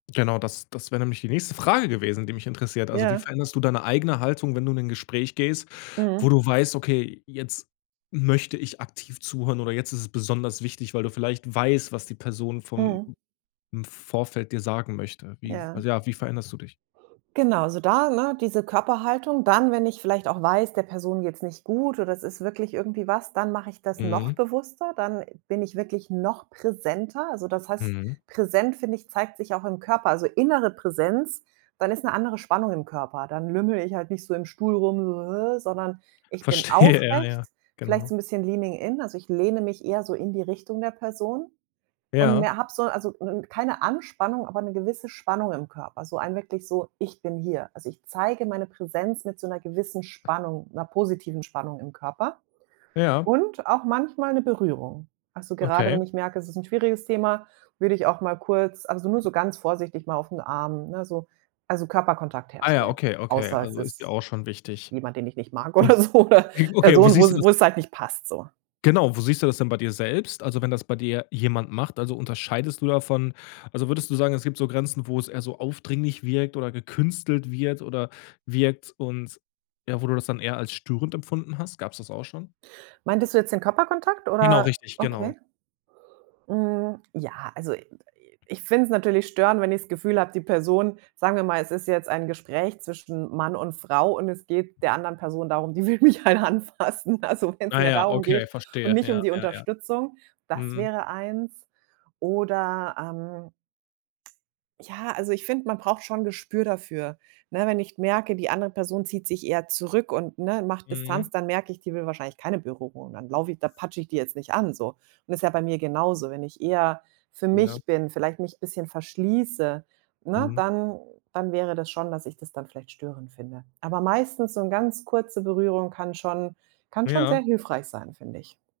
Genau, das das wäre nämlich die nächste Frage gewesen, die mich interessiert. Also, wie Ja. veränderst du deine eigene Haltung, wenn du in 'n Gespräch gehst, wo Mhm. du weißt: „Okay, jetzt möchte ich aktiv zuhören oder jetzt ist es besonders wichtig,“ weil du vielleicht weißt, was die Person vom Mhm. Vorfeld dir sagen möchte. Wie Ja. also, ja, wie veränderst du dich? Genau, so da, ne, diese Körperhaltung. Dann, wenn ich vielleicht auch weiß, der Person geht's nicht gut oder es ist wirklich irgendwie was, dann mache ich das noch Mhm. bewusster, dann bin ich wirklich noch präsenter. Also, das heißt Mhm. präsent, finde ich, zeigt sich auch im Körper, also, innere Präsenz. Dann ist 'ne andere Spannung im Körper. Dann lümmele ich halt nicht so im Stuhl rum, so, hä, sondern ich bin Verstehe, ja, ja, aufrecht, vielleicht genau. so 'n bisschen leaning in. Also, ich lehne mich eher so in die Richtung der Person und Ja. mehr habe so, also, keine Anspannung, aber 'ne gewisse Spannung im Körper, so ein wirklich so: „Ich bin hier.“ Also, ich zeige meine Präsenz mit so 'ner gewissen Spannung, 'ner positiven Spannung im Körper Ja. und auch manchmal 'ne Berührung. Also, gerade Okay. wenn ich merke, es ist 'n schwieriges Thema, würde ich auch mal kurz also, nur so ganz vorsichtig mal auf 'n Arm, ne, so, also, Körperkontakt Ah ja, herstellen, okay, okay, außer es also, ist dir ist auch schon wichtig. jemand, den ich nicht mag Und oder so oder w okay, wie Person, siehst du wo's das? wo es halt nicht passt so. Genau, wo siehst du das denn bei dir selbst? Also, wenn das bei dir jemand macht, also, unterscheidest du davon? Also, würdest du sagen, es gibt so Grenzen, wo es eher so aufdringlich wirkt oder gekünstelt wird oder wirkt und ja, wo du das dann eher als störend empfunden hast? Gab's das auch schon? Meintest du jetzt den Körperkontakt Genau, oder? richtig, genau. Okay. Hm, ja, also, i ich find's natürlich störend, wenn ich das Gefühl habe, die Person sagen wir mal, es ist jetzt ein Gespräch zwischen Mann und Frau und es geht der anderen Person darum, die will mich halt anfassen. Also, wenn's Ah mehr ja, darum okay, geht und verstehe. nicht Ja, um die ja, ja. Unterstützung. Das Mhm. wäre eins. Oder, ähm ja, also ich finde, man braucht schon Gespür dafür, ne? Wenn ich merke, die andere Person zieht sich eher zurück und, ne, macht Mhm. Distanz, dann merke ich, die will wahrscheinlich keine Berührung. Dann laufe ich da patsche ich die jetzt nicht an so. Ist ja bei mir genauso. Wenn ich eher für Ja. mich bin, vielleicht mich 'n bisschen verschließe, ne, Mhm. dann dann wäre das schon, dass ich das dann vielleicht störend finde. Aber meistens so 'n ganz kurze Berührung kann schon kann schon sehr Ja. hilfreich sein, finde ich.